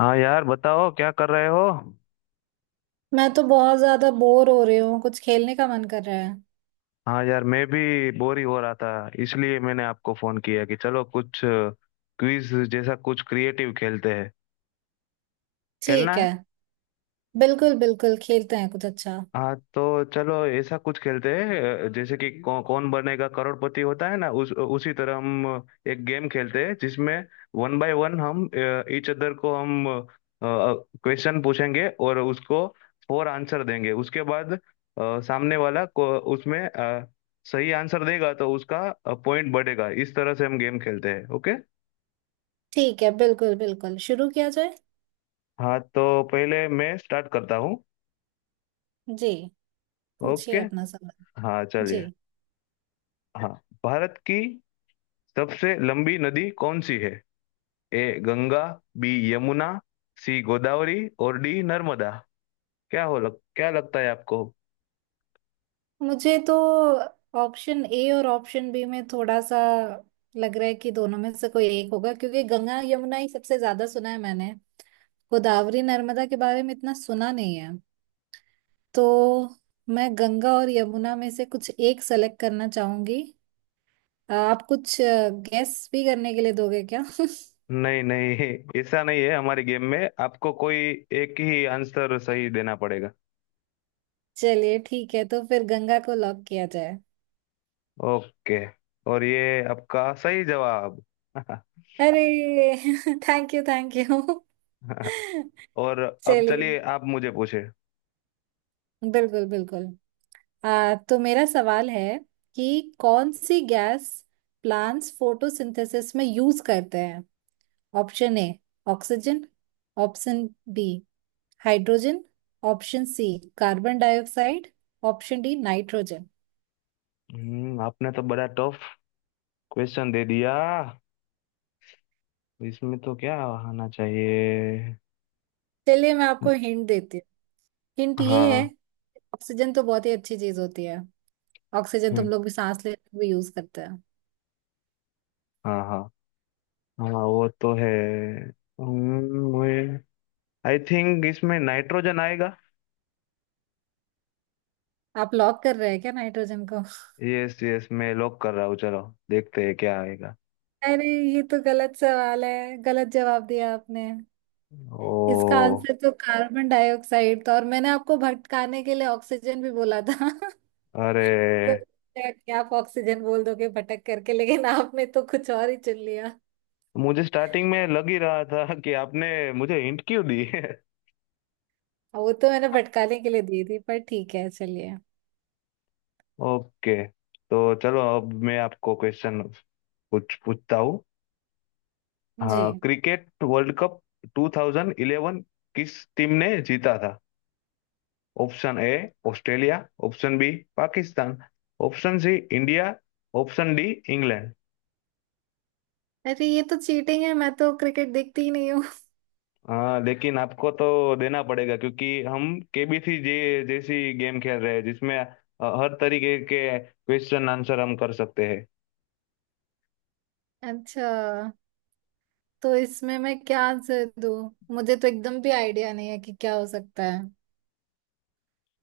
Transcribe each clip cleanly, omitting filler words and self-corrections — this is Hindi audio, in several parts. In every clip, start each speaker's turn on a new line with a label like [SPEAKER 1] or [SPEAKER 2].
[SPEAKER 1] हाँ यार बताओ क्या कर रहे हो।
[SPEAKER 2] मैं तो बहुत ज्यादा बोर हो रही हूँ। कुछ खेलने का मन कर रहा है।
[SPEAKER 1] हाँ यार मैं भी बोर ही हो रहा था, इसलिए मैंने आपको फोन किया कि चलो कुछ क्विज जैसा कुछ क्रिएटिव खेलते हैं। खेलना
[SPEAKER 2] ठीक
[SPEAKER 1] है?
[SPEAKER 2] है, बिल्कुल बिल्कुल खेलते हैं कुछ अच्छा।
[SPEAKER 1] हाँ तो चलो ऐसा कुछ खेलते हैं। जैसे कि कौन बनेगा करोड़पति होता है ना, उस उसी तरह हम एक गेम खेलते हैं जिसमें वन बाय वन हम ईच अदर को हम क्वेश्चन पूछेंगे, और उसको फोर आंसर देंगे। उसके बाद सामने वाला को उसमें सही आंसर देगा तो उसका पॉइंट बढ़ेगा। इस तरह से हम गेम खेलते हैं, ओके?
[SPEAKER 2] ठीक है, बिल्कुल बिल्कुल शुरू किया जाए।
[SPEAKER 1] हाँ, तो पहले मैं स्टार्ट करता हूँ।
[SPEAKER 2] जी, पूछिए
[SPEAKER 1] ओके।
[SPEAKER 2] अपना सवाल।
[SPEAKER 1] हाँ
[SPEAKER 2] जी,
[SPEAKER 1] चलिए। हाँ। भारत की सबसे लंबी नदी कौन सी है? A Ganga, B Yamuna, C Godavari और डी नर्मदा। क्या लगता है आपको?
[SPEAKER 2] मुझे तो ऑप्शन ए और ऑप्शन बी में थोड़ा सा लग रहा है कि दोनों में से कोई एक होगा, क्योंकि गंगा यमुना ही सबसे ज्यादा सुना है मैंने। गोदावरी नर्मदा के बारे में इतना सुना नहीं है, तो मैं गंगा और यमुना में से कुछ एक सेलेक्ट करना चाहूंगी। आप कुछ गेस भी करने के लिए दोगे क्या?
[SPEAKER 1] नहीं नहीं, ऐसा नहीं है, हमारे गेम में आपको कोई एक ही आंसर सही देना पड़ेगा।
[SPEAKER 2] चलिए ठीक है, तो फिर गंगा को लॉक किया जाए।
[SPEAKER 1] ओके, और ये आपका सही जवाब।
[SPEAKER 2] अरे! Thank you, thank you.
[SPEAKER 1] और अब
[SPEAKER 2] चलिए।
[SPEAKER 1] चलिए, आप मुझे पूछे।
[SPEAKER 2] बिल्कुल बिल्कुल। तो मेरा सवाल है कि कौन सी गैस प्लांट्स फोटोसिंथेसिस में यूज करते हैं। Option A oxygen, option B hydrogen, option C carbon dioxide, option D nitrogen.
[SPEAKER 1] आपने तो बड़ा टफ क्वेश्चन दे दिया। इसमें तो क्या आना चाहिए?
[SPEAKER 2] चलिए, मैं आपको हिंट देती हूँ। हिंट ये है।
[SPEAKER 1] हाँ।
[SPEAKER 2] ऑक्सीजन तो बहुत ही अच्छी चीज होती है। ऑक्सीजन तुम
[SPEAKER 1] हम्म।
[SPEAKER 2] लोग भी सांस लेने में भी यूज करते हैं।
[SPEAKER 1] हाँ हाँ। हाँ, वो तो है। मुझे आई थिंक इसमें नाइट्रोजन आएगा।
[SPEAKER 2] आप लॉक कर रहे हैं क्या नाइट्रोजन को?
[SPEAKER 1] यस यस, मैं लॉक कर रहा हूँ, चलो देखते हैं क्या आएगा।
[SPEAKER 2] अरे, ये तो गलत सवाल है, गलत जवाब दिया आपने। इसका
[SPEAKER 1] ओ।
[SPEAKER 2] आंसर तो कार्बन डाइऑक्साइड था, और मैंने आपको भटकाने के लिए ऑक्सीजन भी बोला था। तो
[SPEAKER 1] अरे,
[SPEAKER 2] क्या आप ऑक्सीजन बोल दोगे भटक करके, लेकिन आपने तो कुछ और ही चुन लिया।
[SPEAKER 1] मुझे स्टार्टिंग में लग ही रहा था कि आपने मुझे हिंट क्यों दी है।
[SPEAKER 2] वो तो मैंने भटकाने के लिए दी थी, पर ठीक है चलिए।
[SPEAKER 1] ओके, तो चलो अब मैं आपको क्वेश्चन कुछ पूछता हूँ।
[SPEAKER 2] जी,
[SPEAKER 1] हाँ, क्रिकेट वर्ल्ड कप 2011 किस टीम ने जीता था? Option A Australia, option B Pakistan, option C India, option D England.
[SPEAKER 2] अरे ये तो चीटिंग है, मैं तो क्रिकेट देखती ही नहीं।
[SPEAKER 1] हाँ, लेकिन आपको तो देना पड़ेगा, क्योंकि हम केबीसी जे जैसी गेम खेल रहे हैं जिसमें हर तरीके के क्वेश्चन आंसर हम कर सकते हैं।
[SPEAKER 2] अच्छा, तो इसमें मैं क्या आंसर दूँ? मुझे तो एकदम भी आइडिया नहीं है कि क्या हो सकता है।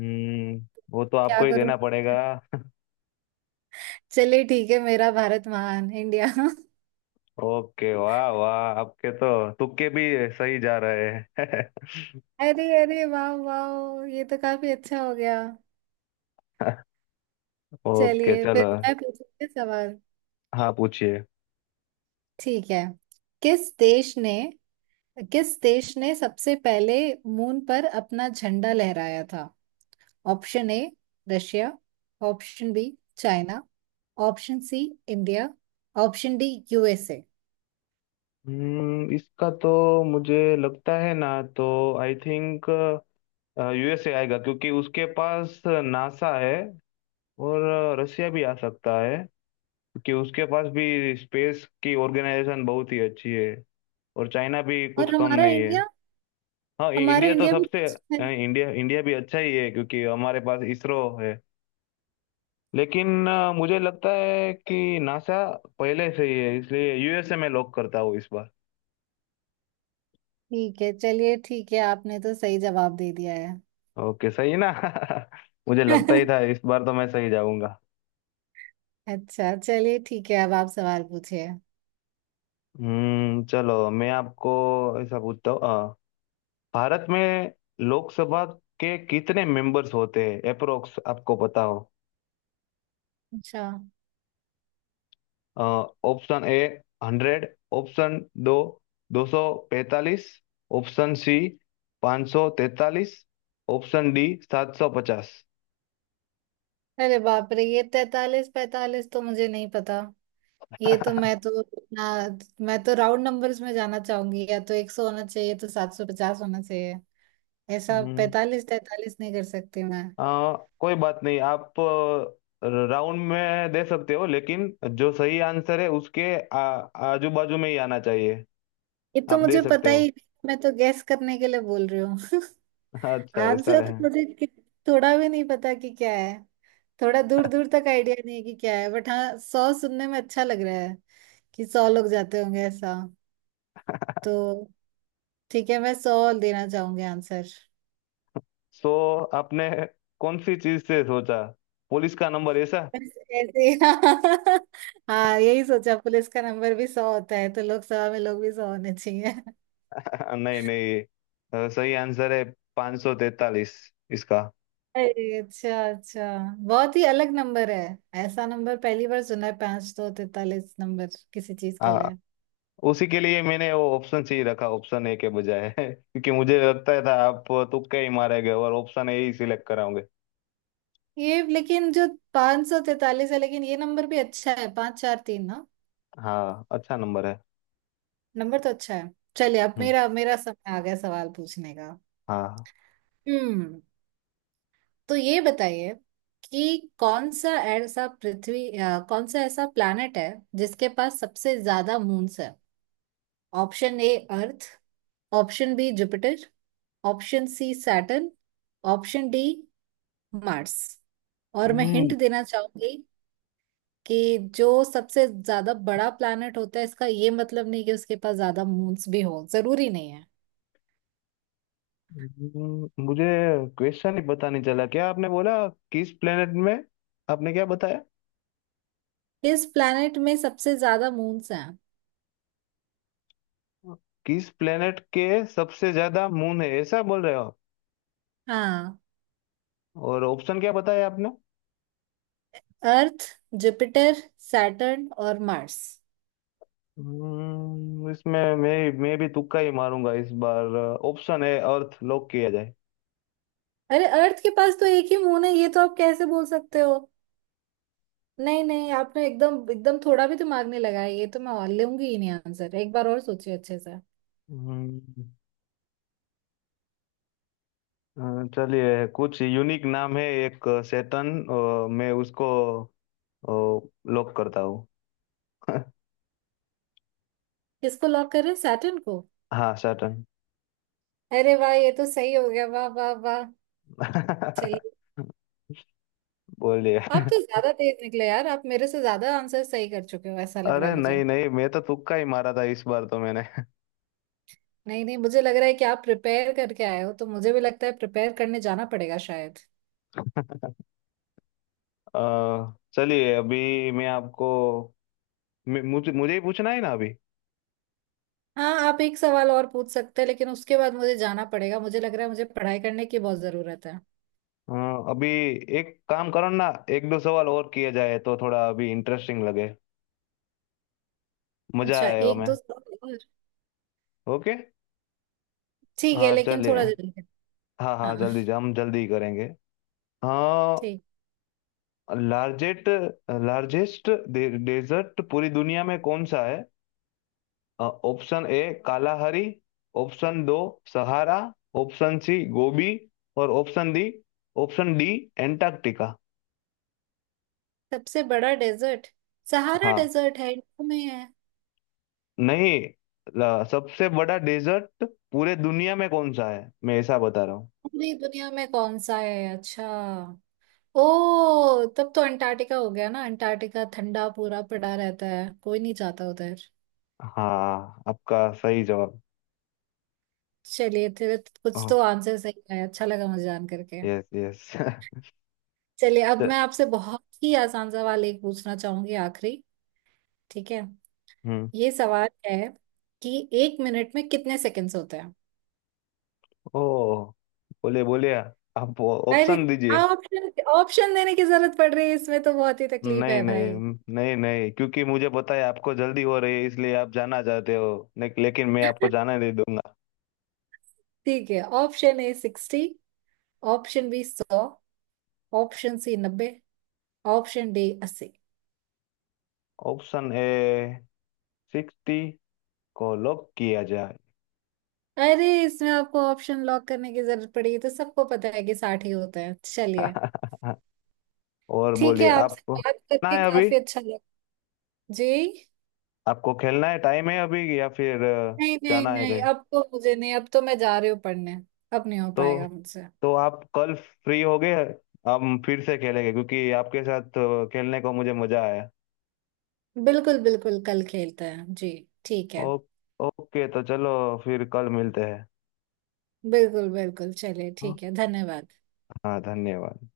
[SPEAKER 1] हम्म वो तो
[SPEAKER 2] क्या
[SPEAKER 1] आपको ही
[SPEAKER 2] करूँ?
[SPEAKER 1] देना पड़ेगा।
[SPEAKER 2] चलिए ठीक है, मेरा भारत महान, इंडिया।
[SPEAKER 1] ओके, वाह वाह, आपके तो तुक्के भी सही जा रहे हैं।
[SPEAKER 2] अरे अरे, वाह वाह, ये तो काफी अच्छा हो गया।
[SPEAKER 1] ओके
[SPEAKER 2] चलिए, फिर
[SPEAKER 1] चलो।
[SPEAKER 2] मैं पूछूंगी सवाल।
[SPEAKER 1] हाँ पूछिए।
[SPEAKER 2] ठीक है। किस देश ने किस देश ने सबसे पहले मून पर अपना झंडा लहराया था? Option A Russia, option B China, option C India, option D USA.
[SPEAKER 1] इसका तो मुझे लगता है ना, तो आई थिंक यूएसए आएगा, क्योंकि उसके पास नासा है। और रसिया भी आ सकता है, क्योंकि उसके पास भी स्पेस की ऑर्गेनाइजेशन बहुत ही अच्छी है। और चाइना भी कुछ
[SPEAKER 2] और
[SPEAKER 1] कम
[SPEAKER 2] हमारा
[SPEAKER 1] नहीं है।
[SPEAKER 2] इंडिया?
[SPEAKER 1] हाँ,
[SPEAKER 2] हमारा
[SPEAKER 1] इंडिया तो
[SPEAKER 2] इंडिया भी
[SPEAKER 1] सबसे
[SPEAKER 2] है।
[SPEAKER 1] इंडिया इंडिया भी अच्छा ही है, क्योंकि हमारे पास इसरो है। लेकिन मुझे लगता है कि नासा पहले से ही है, इसलिए यूएसए में लॉक करता हूँ इस बार।
[SPEAKER 2] ठीक है, चलिए, ठीक है, आपने तो सही जवाब दे दिया है।
[SPEAKER 1] ओके, सही है ना? मुझे लगता ही था, इस बार तो मैं सही जाऊंगा।
[SPEAKER 2] अच्छा चलिए, ठीक है, अब आप सवाल पूछिए।
[SPEAKER 1] चलो मैं आपको ऐसा पूछता हूँ, भारत में लोकसभा के कितने मेंबर्स होते हैं अप्रोक्स, आपको पता हो?
[SPEAKER 2] अच्छा।
[SPEAKER 1] ऑप्शन ए 100, ऑप्शन दो 245, ऑप्शन सी 543, ऑप्शन डी 750।
[SPEAKER 2] अरे बाप रे, ये तैतालीस पैतालीस तो मुझे नहीं पता। ये तो मैं तो, ना, मैं तो राउंड नंबर्स में जाना चाहूंगी। या तो 100 होना चाहिए, तो 750 होना चाहिए। ऐसा
[SPEAKER 1] हम्म
[SPEAKER 2] पैतालीस तैतालीस नहीं कर सकती मैं।
[SPEAKER 1] आ, कोई बात नहीं, आप राउंड में दे सकते हो, लेकिन जो सही आंसर है उसके आजू बाजू में ही आना चाहिए।
[SPEAKER 2] ये तो
[SPEAKER 1] आप दे
[SPEAKER 2] मुझे पता
[SPEAKER 1] सकते
[SPEAKER 2] ही
[SPEAKER 1] हो।
[SPEAKER 2] नहीं, मैं तो गैस करने के लिए बोल रही हूँ।
[SPEAKER 1] अच्छा, ऐसा
[SPEAKER 2] आंसर
[SPEAKER 1] है।
[SPEAKER 2] तो थोड़ा भी नहीं पता कि क्या है। थोड़ा दूर दूर तक आइडिया नहीं है कि क्या है, बट हाँ, 100 सुनने में अच्छा लग रहा है कि 100 लोग जाते होंगे ऐसा। तो ठीक है, मैं 100 देना चाहूंगी आंसर।
[SPEAKER 1] सो आपने कौन सी चीज से सोचा, पुलिस का नंबर ऐसा?
[SPEAKER 2] बस ऐसे, हाँ। हाँ, यही सोचा, पुलिस का नंबर भी 100 होता है, तो लोकसभा में लोग भी 100 होने चाहिए।
[SPEAKER 1] नहीं नहीं, सही आंसर है 543 इसका।
[SPEAKER 2] अरे अच्छा अच्छा, बहुत ही अलग नंबर है। ऐसा नंबर पहली बार सुना है, 543 नंबर किसी चीज के
[SPEAKER 1] आ,
[SPEAKER 2] लिए।
[SPEAKER 1] उसी के लिए मैंने वो ऑप्शन सी रखा, ऑप्शन ए के बजाय, क्योंकि मुझे लगता था आप तुक्के ही मारेंगे और ऑप्शन ए ही सिलेक्ट कराओगे।
[SPEAKER 2] ये लेकिन जो 543 है, लेकिन ये नंबर भी अच्छा है, 5, 4, 3 ना।
[SPEAKER 1] हाँ, अच्छा नंबर है।
[SPEAKER 2] नंबर तो अच्छा है। चलिए, अब मेरा मेरा समय आ गया सवाल पूछने का।
[SPEAKER 1] हाँ।
[SPEAKER 2] हम्म, तो ये बताइए कि कौन सा ऐसा पृथ्वी, कौन सा ऐसा प्लैनेट है जिसके पास सबसे ज्यादा मून्स है? Option A earth, option B Jupiter, option C Saturn, option D Mars. और मैं हिंट
[SPEAKER 1] हम्म।
[SPEAKER 2] देना चाहूंगी कि जो सबसे ज्यादा बड़ा प्लैनेट होता है, इसका ये मतलब नहीं कि उसके पास ज्यादा मून्स भी हो, जरूरी नहीं है।
[SPEAKER 1] मुझे क्वेश्चन ही पता नहीं चला, क्या आपने बोला? किस प्लेनेट में आपने क्या बताया?
[SPEAKER 2] इस प्लैनेट में सबसे ज्यादा मून्स हैं।
[SPEAKER 1] किस प्लेनेट के सबसे ज्यादा मून है, ऐसा बोल रहे हो आप?
[SPEAKER 2] हाँ।
[SPEAKER 1] और ऑप्शन क्या बताया आपने?
[SPEAKER 2] अर्थ, जुपिटर, सैटर्न और मार्स।
[SPEAKER 1] इसमें मैं भी तुक्का ही मारूंगा इस बार। ऑप्शन है अर्थ, लॉक किया जाए।
[SPEAKER 2] अरे, अर्थ के पास तो एक ही मून है, ये तो आप कैसे बोल सकते हो? नहीं नहीं, आपने एकदम एकदम थोड़ा भी दिमाग नहीं लगाया, ये तो मैं और लूंगी ही नहीं आंसर, एक बार और सोचिए अच्छे से।
[SPEAKER 1] हम्म, चलिए, कुछ यूनिक नाम है एक सैटर्न, मैं उसको लॉक करता हूँ।
[SPEAKER 2] किसको लॉक करें, सैटर्न को?
[SPEAKER 1] हाँ सैटर्न।
[SPEAKER 2] अरे वाह, ये तो सही हो गया, वाह वाह वाह। चलिए।
[SPEAKER 1] बोलिए।
[SPEAKER 2] आप तो ज्यादा तेज निकले यार, आप मेरे से ज्यादा आंसर सही कर चुके हो, ऐसा लग रहा
[SPEAKER 1] अरे
[SPEAKER 2] है मुझे।
[SPEAKER 1] नहीं नहीं, मैं तो तुक्का ही मारा था इस बार तो मैंने।
[SPEAKER 2] नहीं नहीं, मुझे लग रहा है कि आप प्रिपेयर करके आए हो, तो मुझे भी लगता है प्रिपेयर करने जाना पड़ेगा शायद।
[SPEAKER 1] चलिए, अभी मैं आपको मुझे मुझे ही पूछना है ना अभी।
[SPEAKER 2] हाँ, आप एक सवाल और पूछ सकते हैं, लेकिन उसके बाद मुझे जाना पड़ेगा, मुझे लग रहा है मुझे पढ़ाई करने की बहुत जरूरत है।
[SPEAKER 1] अ, अभी एक काम करो ना, एक दो सवाल और किए जाए, तो थोड़ा अभी इंटरेस्टिंग लगे, मजा
[SPEAKER 2] अच्छा,
[SPEAKER 1] आए
[SPEAKER 2] एक
[SPEAKER 1] हमें।
[SPEAKER 2] दो सवाल और।
[SPEAKER 1] ओके।
[SPEAKER 2] ठीक है,
[SPEAKER 1] हाँ
[SPEAKER 2] लेकिन
[SPEAKER 1] चलिए। हाँ हाँ,
[SPEAKER 2] हाँ।
[SPEAKER 1] जल्दी, हम जल्दी करेंगे। हाँ।
[SPEAKER 2] ठीक।
[SPEAKER 1] लार्जेस्ट लार्जेस्ट डेजर्ट पूरी दुनिया में कौन सा है? ऑप्शन ए कालाहरी, ऑप्शन दो सहारा, ऑप्शन सी गोबी और option D, option D Antarctica.
[SPEAKER 2] सबसे बड़ा डेजर्ट सहारा
[SPEAKER 1] हाँ।
[SPEAKER 2] डेजर्ट है, इंडिया में है।
[SPEAKER 1] नहीं, सबसे बड़ा डेजर्ट पूरे दुनिया में कौन सा है, मैं ऐसा बता रहा हूँ।
[SPEAKER 2] पूरी दुनिया में कौन सा है, अच्छा। ओ, तब तो अंटार्कटिका हो गया ना, अंटार्कटिका ठंडा पूरा पड़ा रहता है, कोई नहीं जाता उधर।
[SPEAKER 1] हाँ, आपका सही जवाब।
[SPEAKER 2] चलिए तेरे कुछ तो आंसर सही है, अच्छा लगा मुझे जान करके।
[SPEAKER 1] Yes yes.
[SPEAKER 2] चलिए, अब मैं आपसे बहुत ही आसान सवाल एक पूछना चाहूंगी आखिरी। ठीक है।
[SPEAKER 1] हम्म।
[SPEAKER 2] ये सवाल है कि एक मिनट में कितने सेकंड्स होते हैं?
[SPEAKER 1] ओ, बोलिए बोलिए, आप
[SPEAKER 2] अरे,
[SPEAKER 1] ऑप्शन दीजिए।
[SPEAKER 2] ऑप्शन ऑप्शन देने की जरूरत पड़ रही है, इसमें तो बहुत ही तकलीफ
[SPEAKER 1] नहीं
[SPEAKER 2] है
[SPEAKER 1] नहीं
[SPEAKER 2] भाई।
[SPEAKER 1] नहीं नहीं, क्योंकि मुझे पता है आपको जल्दी हो रही है, इसलिए आप जाना चाहते हो, लेकिन मैं आपको जाने नहीं दूंगा।
[SPEAKER 2] ठीक है, option A 60, option B 100, option C 90, option D 80।
[SPEAKER 1] Option A 60 को लॉक किया जाए।
[SPEAKER 2] अरे, इसमें आपको ऑप्शन लॉक करने की जरूरत पड़ी, तो सबको पता है कि 60 ही होता है, चलिए।
[SPEAKER 1] और
[SPEAKER 2] ठीक है,
[SPEAKER 1] बोलिए,
[SPEAKER 2] आपसे
[SPEAKER 1] आपको
[SPEAKER 2] बात
[SPEAKER 1] ना
[SPEAKER 2] करके
[SPEAKER 1] है अभी?
[SPEAKER 2] काफी अच्छा लगा। जी,
[SPEAKER 1] आपको खेलना है, टाइम है अभी, या फिर
[SPEAKER 2] नहीं नहीं
[SPEAKER 1] जाना है
[SPEAKER 2] नहीं,
[SPEAKER 1] कहीं?
[SPEAKER 2] अब तो मुझे नहीं, अब तो मैं जा रही हूँ पढ़ने। अब नहीं हो
[SPEAKER 1] तो
[SPEAKER 2] पाएगा मुझसे।
[SPEAKER 1] तो आप कल फ्री हो गए, हम फिर से खेलेंगे, क्योंकि आपके साथ खेलने को मुझे मजा आया।
[SPEAKER 2] बिल्कुल बिल्कुल, कल खेलते हैं जी। ठीक
[SPEAKER 1] ओ,
[SPEAKER 2] है,
[SPEAKER 1] ओके, तो चलो, फिर कल मिलते हैं।
[SPEAKER 2] बिल्कुल बिल्कुल, चलिए
[SPEAKER 1] हाँ।
[SPEAKER 2] ठीक है, धन्यवाद।
[SPEAKER 1] हाँ, धन्यवाद।